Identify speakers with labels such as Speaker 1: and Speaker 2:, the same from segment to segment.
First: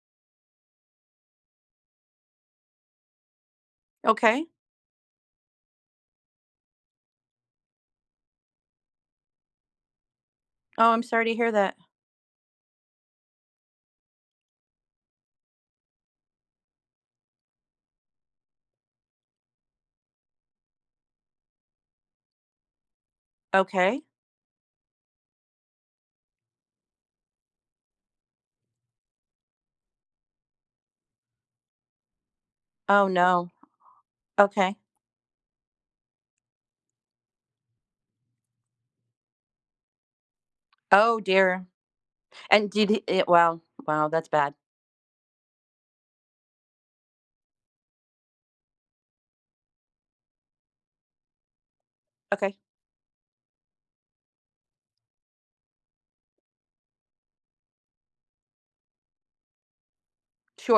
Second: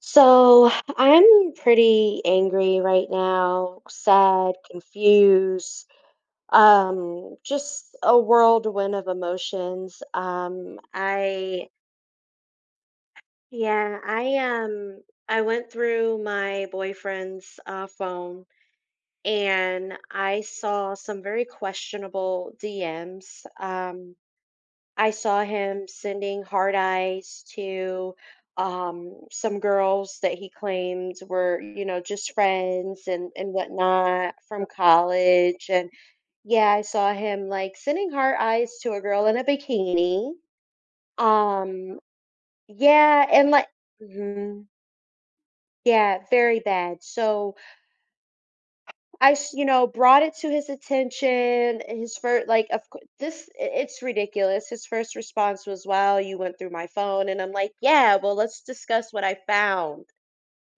Speaker 1: So I'm pretty angry right now,
Speaker 2: Okay.
Speaker 1: sad, confused, just a whirlwind of emotions.
Speaker 2: Oh, I'm sorry to hear that.
Speaker 1: Yeah, I, um, I went through my boyfriend's phone and I saw some very questionable DMs.
Speaker 2: Okay.
Speaker 1: I saw him sending hard eyes to some girls that he claimed were, you know, just friends
Speaker 2: Oh,
Speaker 1: and,
Speaker 2: no.
Speaker 1: and whatnot from
Speaker 2: Okay.
Speaker 1: college. And yeah, I saw him like sending hard eyes to a girl in a bikini.
Speaker 2: Oh, dear.
Speaker 1: Um,
Speaker 2: And did he eh,
Speaker 1: yeah, and
Speaker 2: Wow.
Speaker 1: like,
Speaker 2: Wow, that's bad.
Speaker 1: mhm, yeah, very bad. So, you know, brought it to his attention. And His first,
Speaker 2: Okay.
Speaker 1: like, of course, it's ridiculous. His first response was, "Well, you went through my phone," and I'm like, "Yeah, well, let's discuss what I found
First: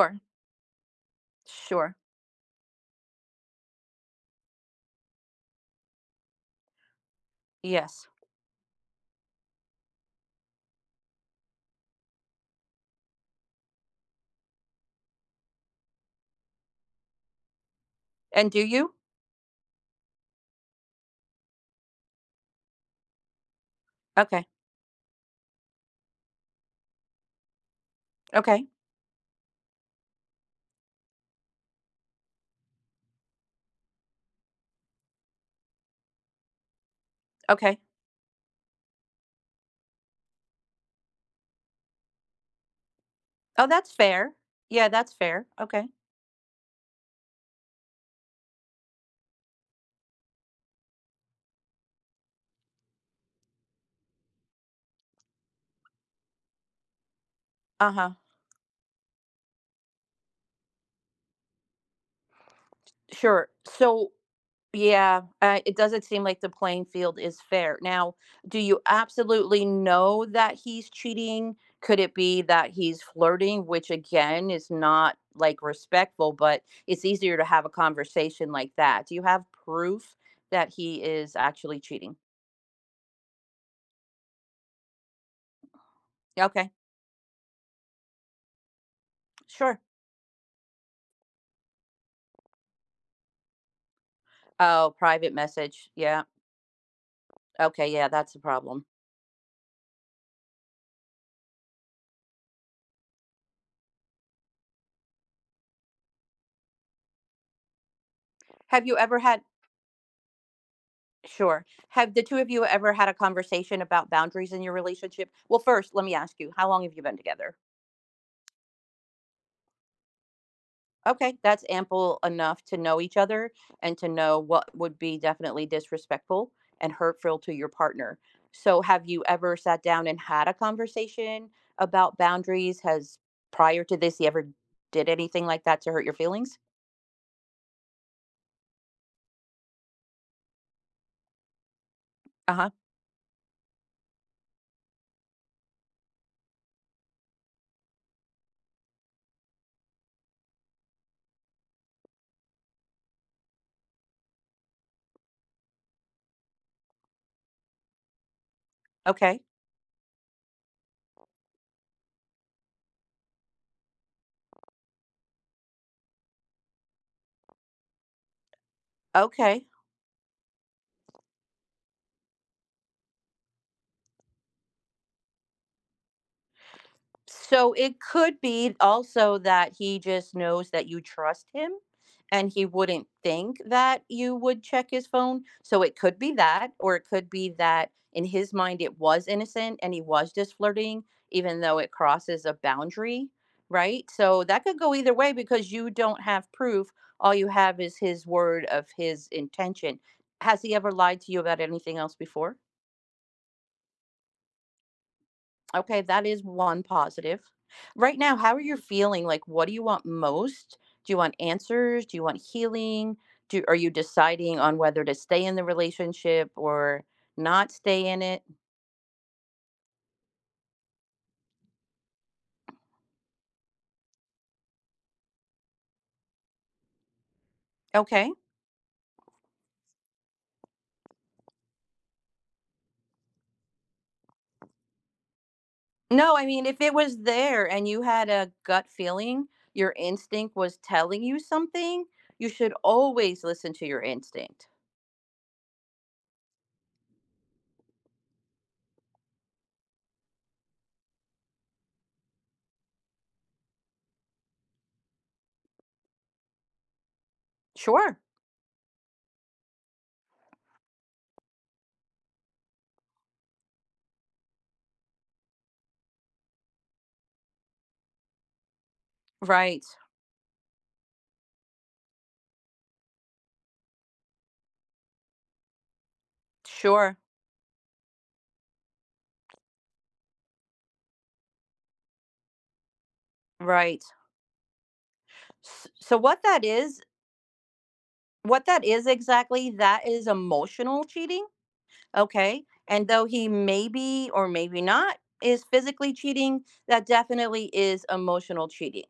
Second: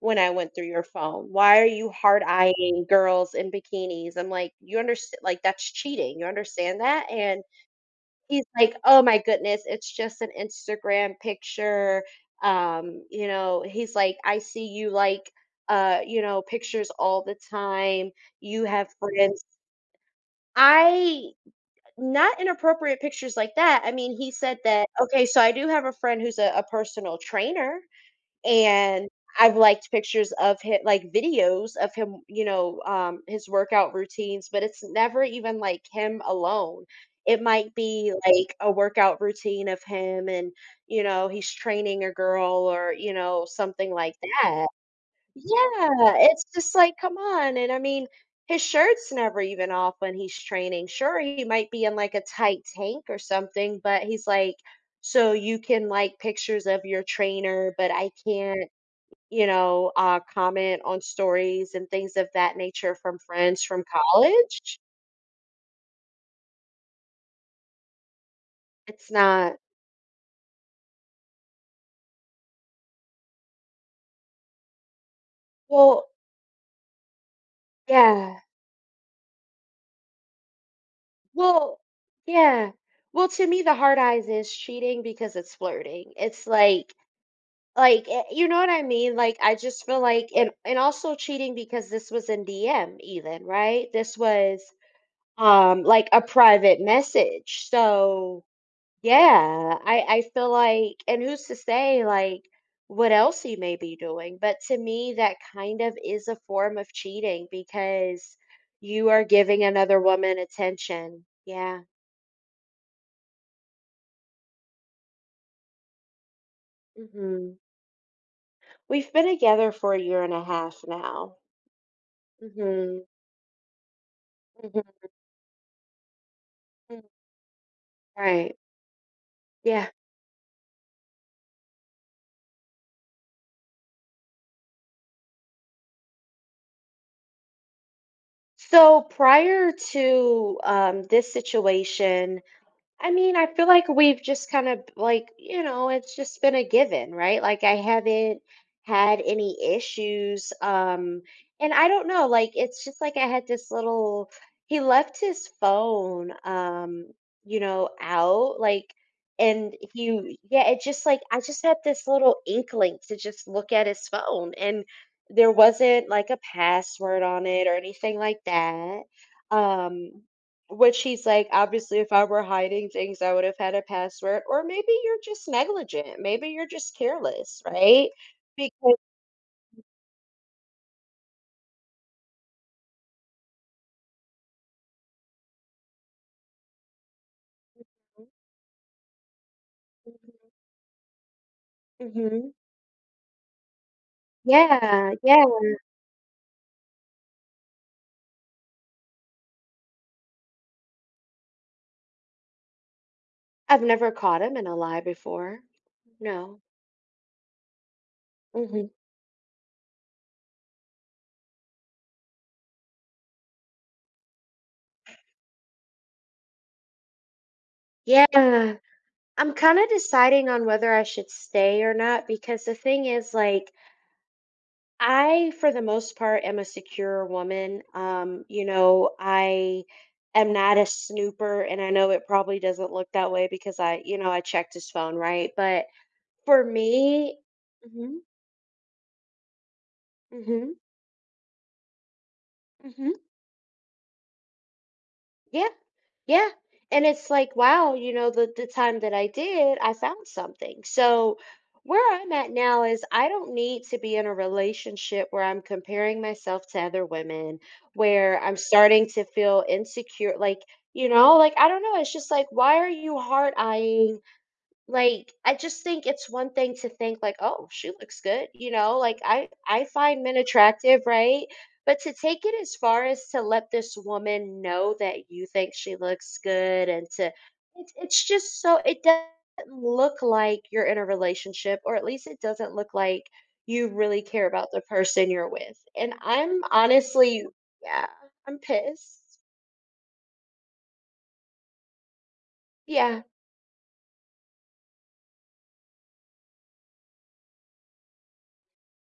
Speaker 1: when I went through your phone. Why are you
Speaker 2: Sure.
Speaker 1: hard eyeing girls in bikinis?" I'm like, "You understand? Like, that's cheating. You understand that?" And
Speaker 2: Yes.
Speaker 1: he's like, "Oh my goodness, it's just an Instagram picture." You know, he's like, "I see you like, you know, pictures all the time.
Speaker 2: And do
Speaker 1: You have
Speaker 2: you?
Speaker 1: friends." I not inappropriate pictures like that. I mean, he
Speaker 2: Okay.
Speaker 1: said that, okay, so I do have a friend who's a personal trainer.
Speaker 2: Okay.
Speaker 1: And I've liked pictures of him like videos of him, you know, his workout routines, but it's never even like him alone. It might
Speaker 2: Okay.
Speaker 1: be like a workout routine of him and, you know, he's training a girl or, you know,
Speaker 2: Oh, that's
Speaker 1: something like
Speaker 2: fair.
Speaker 1: that.
Speaker 2: Yeah, that's fair. Okay.
Speaker 1: Yeah, it's just like, come on. And I mean, his shirt's never even off when he's training. Sure, he might be in like a tight tank or something, but he's like, so you can like pictures of your trainer, but
Speaker 2: Uh-huh.
Speaker 1: I can't comment on stories and things of that nature from
Speaker 2: Sure.
Speaker 1: friends from
Speaker 2: So
Speaker 1: college.
Speaker 2: yeah, it doesn't seem like the playing field is fair. Now, do you
Speaker 1: It's not
Speaker 2: absolutely know that he's cheating? Could it be that he's flirting, which again is not like
Speaker 1: well,
Speaker 2: respectful, but it's easier to have a
Speaker 1: yeah.
Speaker 2: conversation like that? Do you have proof that he is actually
Speaker 1: Well,
Speaker 2: cheating?
Speaker 1: yeah. Well, to me, the hard eyes is cheating because it's flirting.
Speaker 2: Yeah,
Speaker 1: It's
Speaker 2: okay,
Speaker 1: like, you know what I mean? Like I
Speaker 2: sure.
Speaker 1: just feel like, and also cheating because this was in DM, even right? This was
Speaker 2: Oh, private message.
Speaker 1: like a
Speaker 2: Yeah.
Speaker 1: private message.
Speaker 2: Okay. Yeah, that's a
Speaker 1: So
Speaker 2: problem.
Speaker 1: yeah, I feel like and who's to say like what else you may be doing, but to me that kind of is a form of cheating because
Speaker 2: Have you
Speaker 1: you
Speaker 2: ever
Speaker 1: are
Speaker 2: had?
Speaker 1: giving another woman attention.
Speaker 2: Sure.
Speaker 1: Yeah.
Speaker 2: Have the two of you ever had a conversation about boundaries in your relationship? Well, first, let me ask you, how long have you been together?
Speaker 1: Hmm. We've been together for a year and a half
Speaker 2: Okay,
Speaker 1: now.
Speaker 2: that's ample enough to know
Speaker 1: Hmm.
Speaker 2: each other and to know what would
Speaker 1: Hmm.
Speaker 2: be definitely disrespectful and hurtful to your partner.
Speaker 1: Right.
Speaker 2: So, have you ever sat
Speaker 1: Yeah.
Speaker 2: down and had a conversation about boundaries? Has Prior to this, you ever did anything like that to hurt your feelings?
Speaker 1: So prior to this situation,
Speaker 2: Uh huh.
Speaker 1: I mean, I feel like we've just kind of like, you know, it's just been a given, right? Like I haven't had any issues. And I don't know, like it's just like I had this little he left his phone you know, out, like
Speaker 2: Okay.
Speaker 1: and he yeah, it just like I just had this little inkling to just look at his phone and there wasn't like a password on it or anything like that.
Speaker 2: Okay.
Speaker 1: Um, which he's like, obviously, if I were hiding things, I would have had a password. Or maybe you're just negligent. Maybe you're just careless,
Speaker 2: So it
Speaker 1: right?
Speaker 2: could be
Speaker 1: Because
Speaker 2: also that he just knows that you trust him and he wouldn't think that you would check his phone. So it could be that, or it could be that in his mind it was innocent and he
Speaker 1: mhm,
Speaker 2: was just flirting, even though it crosses
Speaker 1: mhm.
Speaker 2: a boundary, right? So that could go
Speaker 1: Yeah,
Speaker 2: either way
Speaker 1: yeah.
Speaker 2: because you don't have proof. All you have is his word of his intention. Has he ever lied to you about anything else before?
Speaker 1: I've never caught him in a lie before.
Speaker 2: Okay, that is
Speaker 1: No.
Speaker 2: one positive. Right now, how are you
Speaker 1: Hmm.
Speaker 2: feeling? Like, what do you want most? Do you want answers? Do you want healing? Do Are you deciding on whether to stay in the relationship or not stay in it?
Speaker 1: Yeah. I'm kind of deciding on whether I should stay or not because the thing is, like, I, for the most part, am a secure woman.
Speaker 2: Okay.
Speaker 1: You know, I am not a snooper, and I know it probably doesn't look that way because I, you know, I checked his phone, right? But
Speaker 2: No, I
Speaker 1: for
Speaker 2: mean, if it was
Speaker 1: me,
Speaker 2: there and you
Speaker 1: hmm.
Speaker 2: had a gut feeling, your instinct
Speaker 1: Hmm.
Speaker 2: was telling you something, you should
Speaker 1: Hmm.
Speaker 2: always listen to your instinct.
Speaker 1: Yeah, yeah, and it's like, wow, you know, the time that I did, I found something. So where I'm at now is I don't need to be in a relationship where I'm comparing myself to other women,
Speaker 2: Sure.
Speaker 1: where I'm starting to feel insecure. Like, you know, like I don't know, it's just like, why are you hard eyeing like, I just think it's one thing to think like, "Oh, she looks good," you know, like, I
Speaker 2: Right.
Speaker 1: I find men attractive, right? But to take it as far as to let this woman know that you think she looks good and
Speaker 2: Sure.
Speaker 1: to it's just so it doesn't look like you're in a relationship, or at least it doesn't look like you
Speaker 2: Right.
Speaker 1: really care about the person you're with,
Speaker 2: S-
Speaker 1: and
Speaker 2: So what
Speaker 1: I'm
Speaker 2: that is
Speaker 1: honestly yeah, I'm
Speaker 2: What that is
Speaker 1: pissed.
Speaker 2: exactly, that is emotional cheating, okay? And
Speaker 1: Yeah,
Speaker 2: though he maybe or maybe not is physically cheating, that definitely is emotional cheating.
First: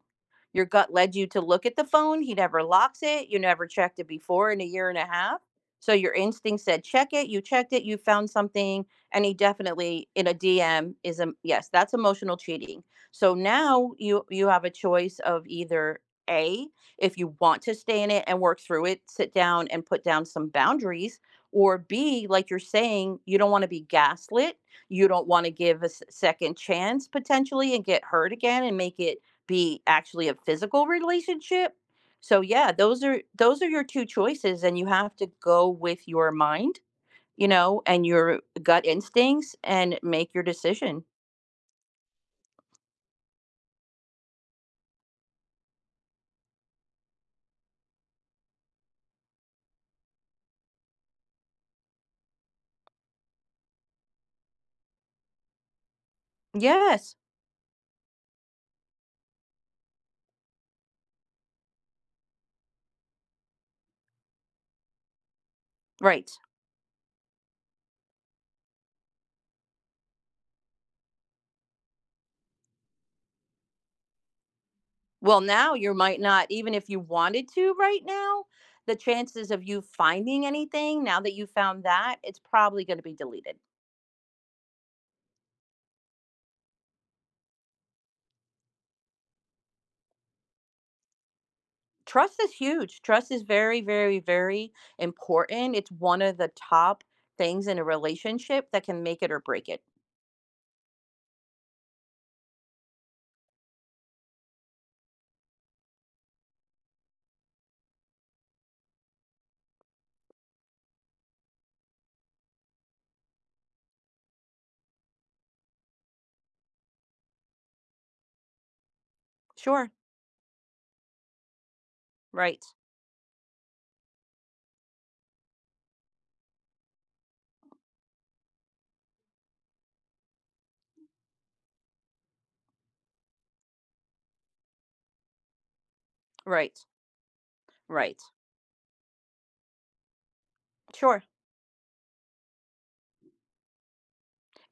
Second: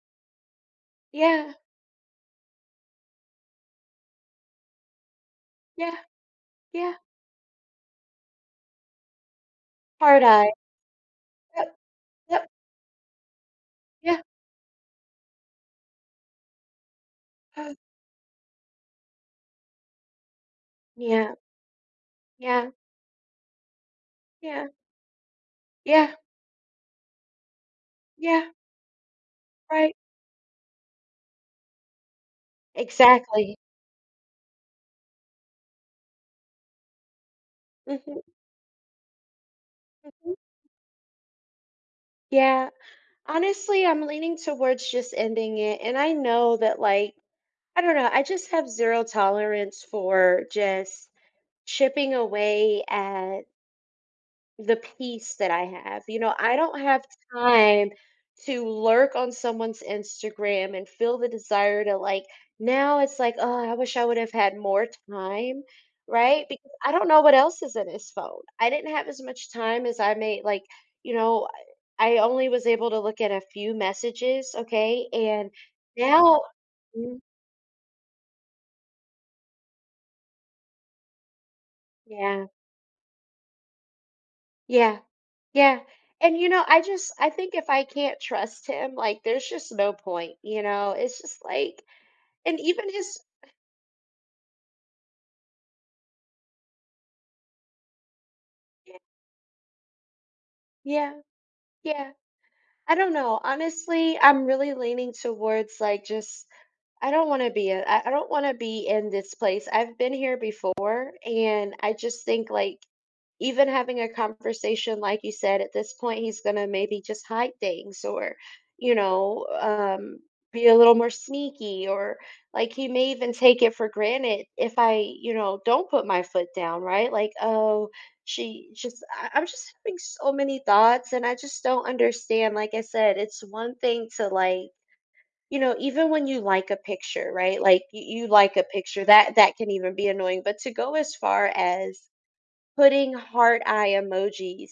Speaker 2: Your gut led you to
Speaker 1: yeah,
Speaker 2: look at the phone. He never locks it. You never checked it before in a year and a half. So
Speaker 1: yeah,
Speaker 2: your instinct said
Speaker 1: yeah.
Speaker 2: check it. You checked it. You found something, and he definitely
Speaker 1: Hard
Speaker 2: in a
Speaker 1: eye.
Speaker 2: DM is a yes.
Speaker 1: Yep,
Speaker 2: That's emotional
Speaker 1: yep,
Speaker 2: cheating. So now
Speaker 1: yeah,
Speaker 2: you have a choice of either a, if you want to stay in it and work through it, sit down and put down some boundaries,
Speaker 1: yeah.
Speaker 2: or b, like you're
Speaker 1: Yeah,
Speaker 2: saying you don't want to be gaslit.
Speaker 1: yeah,
Speaker 2: You don't want to give a
Speaker 1: yeah,
Speaker 2: second chance potentially and get hurt
Speaker 1: yeah,
Speaker 2: again and make it be
Speaker 1: right.
Speaker 2: actually a physical relationship. So yeah, those are
Speaker 1: Exactly.
Speaker 2: those are your two choices and you have to go with your mind, and
Speaker 1: Mhm,
Speaker 2: your gut instincts and make
Speaker 1: mhm.
Speaker 2: your decision.
Speaker 1: Yeah. Honestly, I'm leaning towards just ending it. And I know that, like, I don't know, I just have zero tolerance for just chipping away at the peace that I have, you know, I don't have
Speaker 2: Yes.
Speaker 1: time to lurk on someone's Instagram and feel the desire to like now it's like, "Oh, I wish I would have had more time,"
Speaker 2: Right.
Speaker 1: right? Because I don't know what else is in his phone. I didn't have as much time as I may like, you know, I only was able to look at a few messages, okay?
Speaker 2: Well,
Speaker 1: And
Speaker 2: now you might
Speaker 1: now
Speaker 2: not even if you
Speaker 1: mm,
Speaker 2: wanted to right now, the chances of you finding anything now that you found that, it's
Speaker 1: yeah.
Speaker 2: probably going to be deleted.
Speaker 1: Yeah. Yeah. And you know, I think if I can't trust him, like there's just no point, you know. It's just like
Speaker 2: Trust is
Speaker 1: and even
Speaker 2: huge.
Speaker 1: his
Speaker 2: Trust is very, very, very important. It's one of the top things in a relationship that can make it or break it.
Speaker 1: yeah, yeah. I don't know. Honestly, I'm really leaning towards like just I don't want to be a, I don't want to be in this place. I've been here before and I just think like even having a conversation like you said at this point he's going to maybe just hide things or you know
Speaker 2: Sure.
Speaker 1: um be a little more sneaky or
Speaker 2: Right.
Speaker 1: like he may even take it for granted if I, you know, don't put my foot down, right? Like, oh, I'm just having so many thoughts and I just don't understand like I said it's one thing to like you know even when you like a
Speaker 2: Right.
Speaker 1: picture right like
Speaker 2: Right.
Speaker 1: you like a picture that can even be annoying but to go as
Speaker 2: Sure.
Speaker 1: far as putting heart eye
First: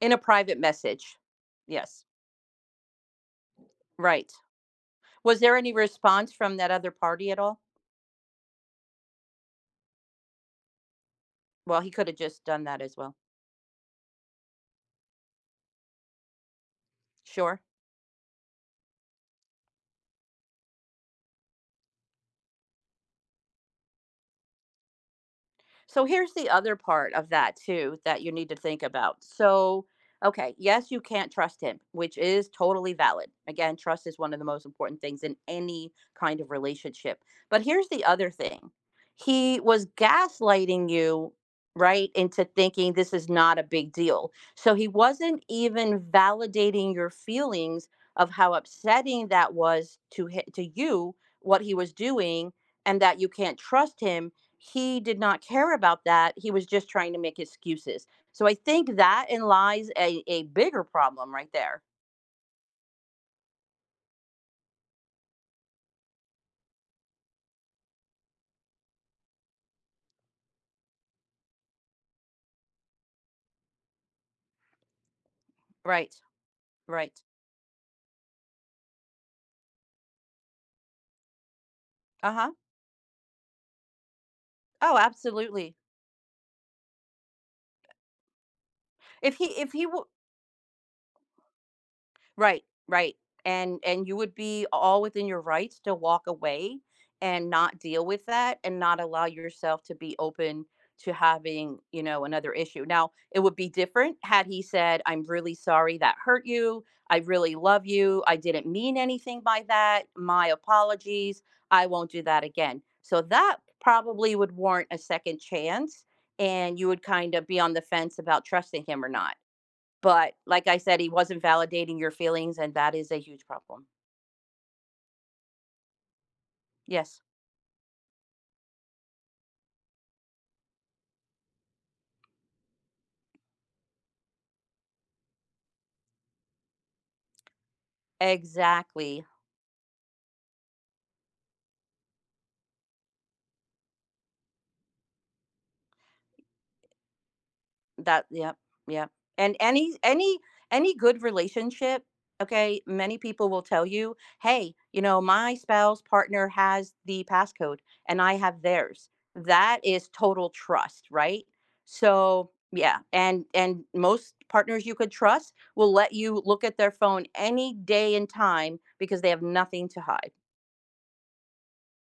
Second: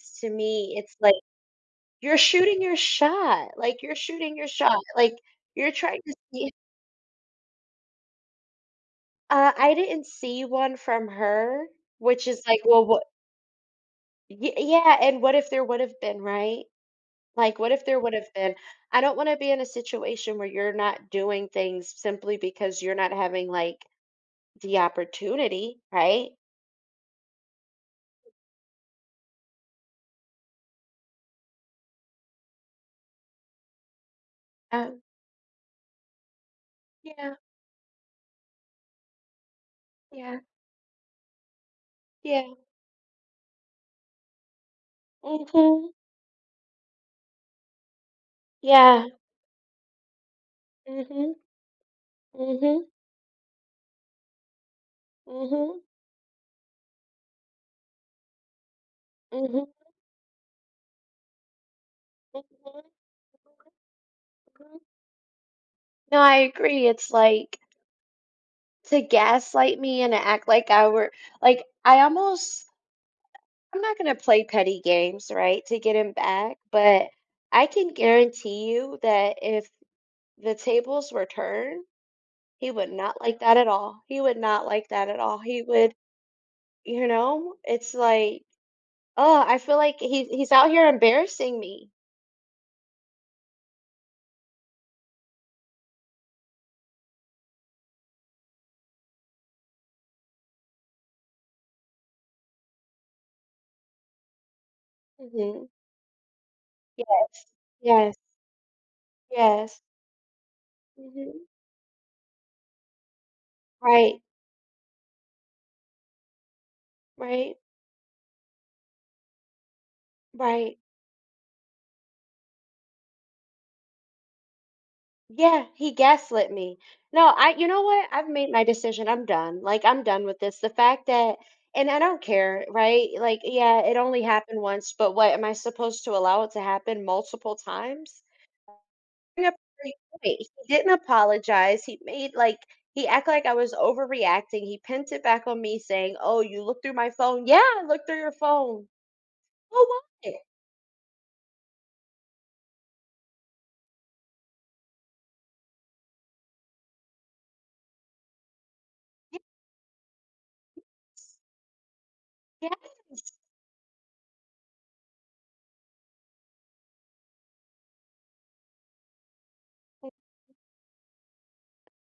Speaker 2: In a
Speaker 1: to
Speaker 2: private
Speaker 1: me it's like
Speaker 2: message. Yes.
Speaker 1: you're shooting your shot like you're
Speaker 2: Right.
Speaker 1: shooting your shot like
Speaker 2: Was there
Speaker 1: you're
Speaker 2: any
Speaker 1: trying to
Speaker 2: response
Speaker 1: see
Speaker 2: from that other party at all?
Speaker 1: I didn't see one from her
Speaker 2: Well, he could have
Speaker 1: which
Speaker 2: just
Speaker 1: is like
Speaker 2: done that
Speaker 1: well
Speaker 2: as
Speaker 1: what
Speaker 2: well.
Speaker 1: Yeah, and what if there would have been, right? Like,
Speaker 2: Sure.
Speaker 1: what if there would have been I don't wanna be in a situation where you're not doing things simply because you're not having, like, the opportunity,
Speaker 2: So
Speaker 1: right?
Speaker 2: here's the other part of that too that you need to think about. So, okay, yes, you can't trust him, which is totally valid. Again, trust is one of the most important
Speaker 1: Um,
Speaker 2: things in any kind of relationship.
Speaker 1: yeah,
Speaker 2: But here's the other thing. He was
Speaker 1: yeah,
Speaker 2: gaslighting you, right, into
Speaker 1: yeah,
Speaker 2: thinking this is not a big deal. So he wasn't
Speaker 1: mhm,
Speaker 2: even validating your feelings of how
Speaker 1: yeah,
Speaker 2: upsetting that was to to you,
Speaker 1: mhm,
Speaker 2: what he was doing
Speaker 1: mhm,
Speaker 2: and that you can't trust him. He did not care
Speaker 1: mhm,
Speaker 2: about that. He was just trying to make excuses. So I think that in
Speaker 1: mhm,
Speaker 2: lies a bigger problem right there.
Speaker 1: mhm, mhm. No, I agree, it's like, to gaslight me and to act like I were like, I almost I'm not gonna play petty games, right, to get him
Speaker 2: Right.
Speaker 1: back, but
Speaker 2: Right.
Speaker 1: I can guarantee you that if the tables were turned.
Speaker 2: Uh-huh.
Speaker 1: He would not like that at all. He would not like
Speaker 2: Oh,
Speaker 1: that at all. He
Speaker 2: absolutely.
Speaker 1: would you know, it's like, oh, I
Speaker 2: If
Speaker 1: feel
Speaker 2: he
Speaker 1: like
Speaker 2: w-
Speaker 1: he's out here embarrassing me.
Speaker 2: Right, right. And you would be all within your rights to walk away and not deal with that and not allow yourself to be open to having, another issue. Now, it would be different had he said, "I'm really
Speaker 1: Mhm.
Speaker 2: sorry that hurt you. I
Speaker 1: Yes.
Speaker 2: really love
Speaker 1: Yes.
Speaker 2: you. I didn't mean anything by
Speaker 1: Yes.
Speaker 2: that. My apologies.
Speaker 1: Mhm.
Speaker 2: I won't do that again." So that
Speaker 1: Right.
Speaker 2: probably would warrant a second chance and you would kind of
Speaker 1: Right.
Speaker 2: be on the fence about trusting him or not. But like I
Speaker 1: Right.
Speaker 2: said, he wasn't validating your feelings, and that is a huge problem.
Speaker 1: Yeah, he gaslit me.
Speaker 2: Yes,
Speaker 1: No, I you know what? I've made my decision. I'm done. Like, I'm done with this. The fact that and I don't care, right? Like, yeah, it only happened once, but what am I supposed to allow it to happen multiple times?
Speaker 2: exactly.
Speaker 1: Bring up a great point. He didn't apologize. He made like he acted like I was overreacting. He pinned it back on me saying, "Oh, you looked through my phone." Yeah, I looked through
Speaker 2: That
Speaker 1: your
Speaker 2: Yep,
Speaker 1: phone.
Speaker 2: yep. And any
Speaker 1: Oh, what?
Speaker 2: any any good relationship, okay, many people will tell you, "Hey, you know, my spouse partner has the passcode and I have theirs." That is total trust, right? So, yeah,
Speaker 1: Yes.
Speaker 2: and most partners you could trust will let you look at their phone any day and time because they have nothing to hide.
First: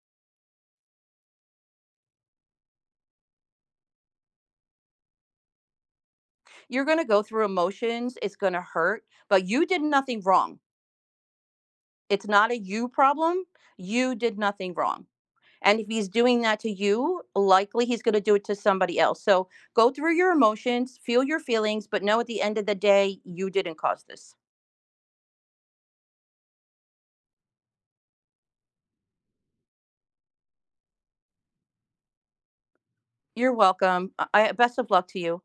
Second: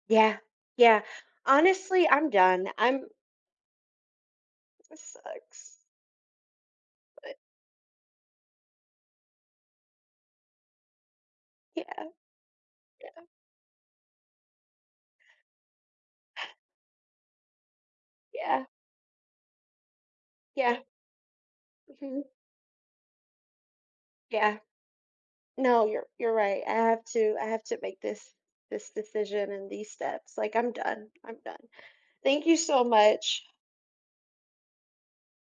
Speaker 1: Yeah. Yeah. Honestly, I'm done. I'm it sucks.
Speaker 2: You're going to go
Speaker 1: But
Speaker 2: through emotions. It's going to hurt, but you did nothing wrong.
Speaker 1: yeah.
Speaker 2: It's not a you problem. You did nothing wrong. And if he's doing that to you, likely he's going to do it to
Speaker 1: Yeah.
Speaker 2: somebody else. So go through your
Speaker 1: Yeah.
Speaker 2: emotions, feel your feelings, but know
Speaker 1: Mhm.
Speaker 2: at the end of the day, you didn't cause this.
Speaker 1: Yeah. No, you're right. I have to make this this decision and these steps. Like I'm done. I'm done. Thank you so much.
Speaker 2: You're welcome. Best of luck to you.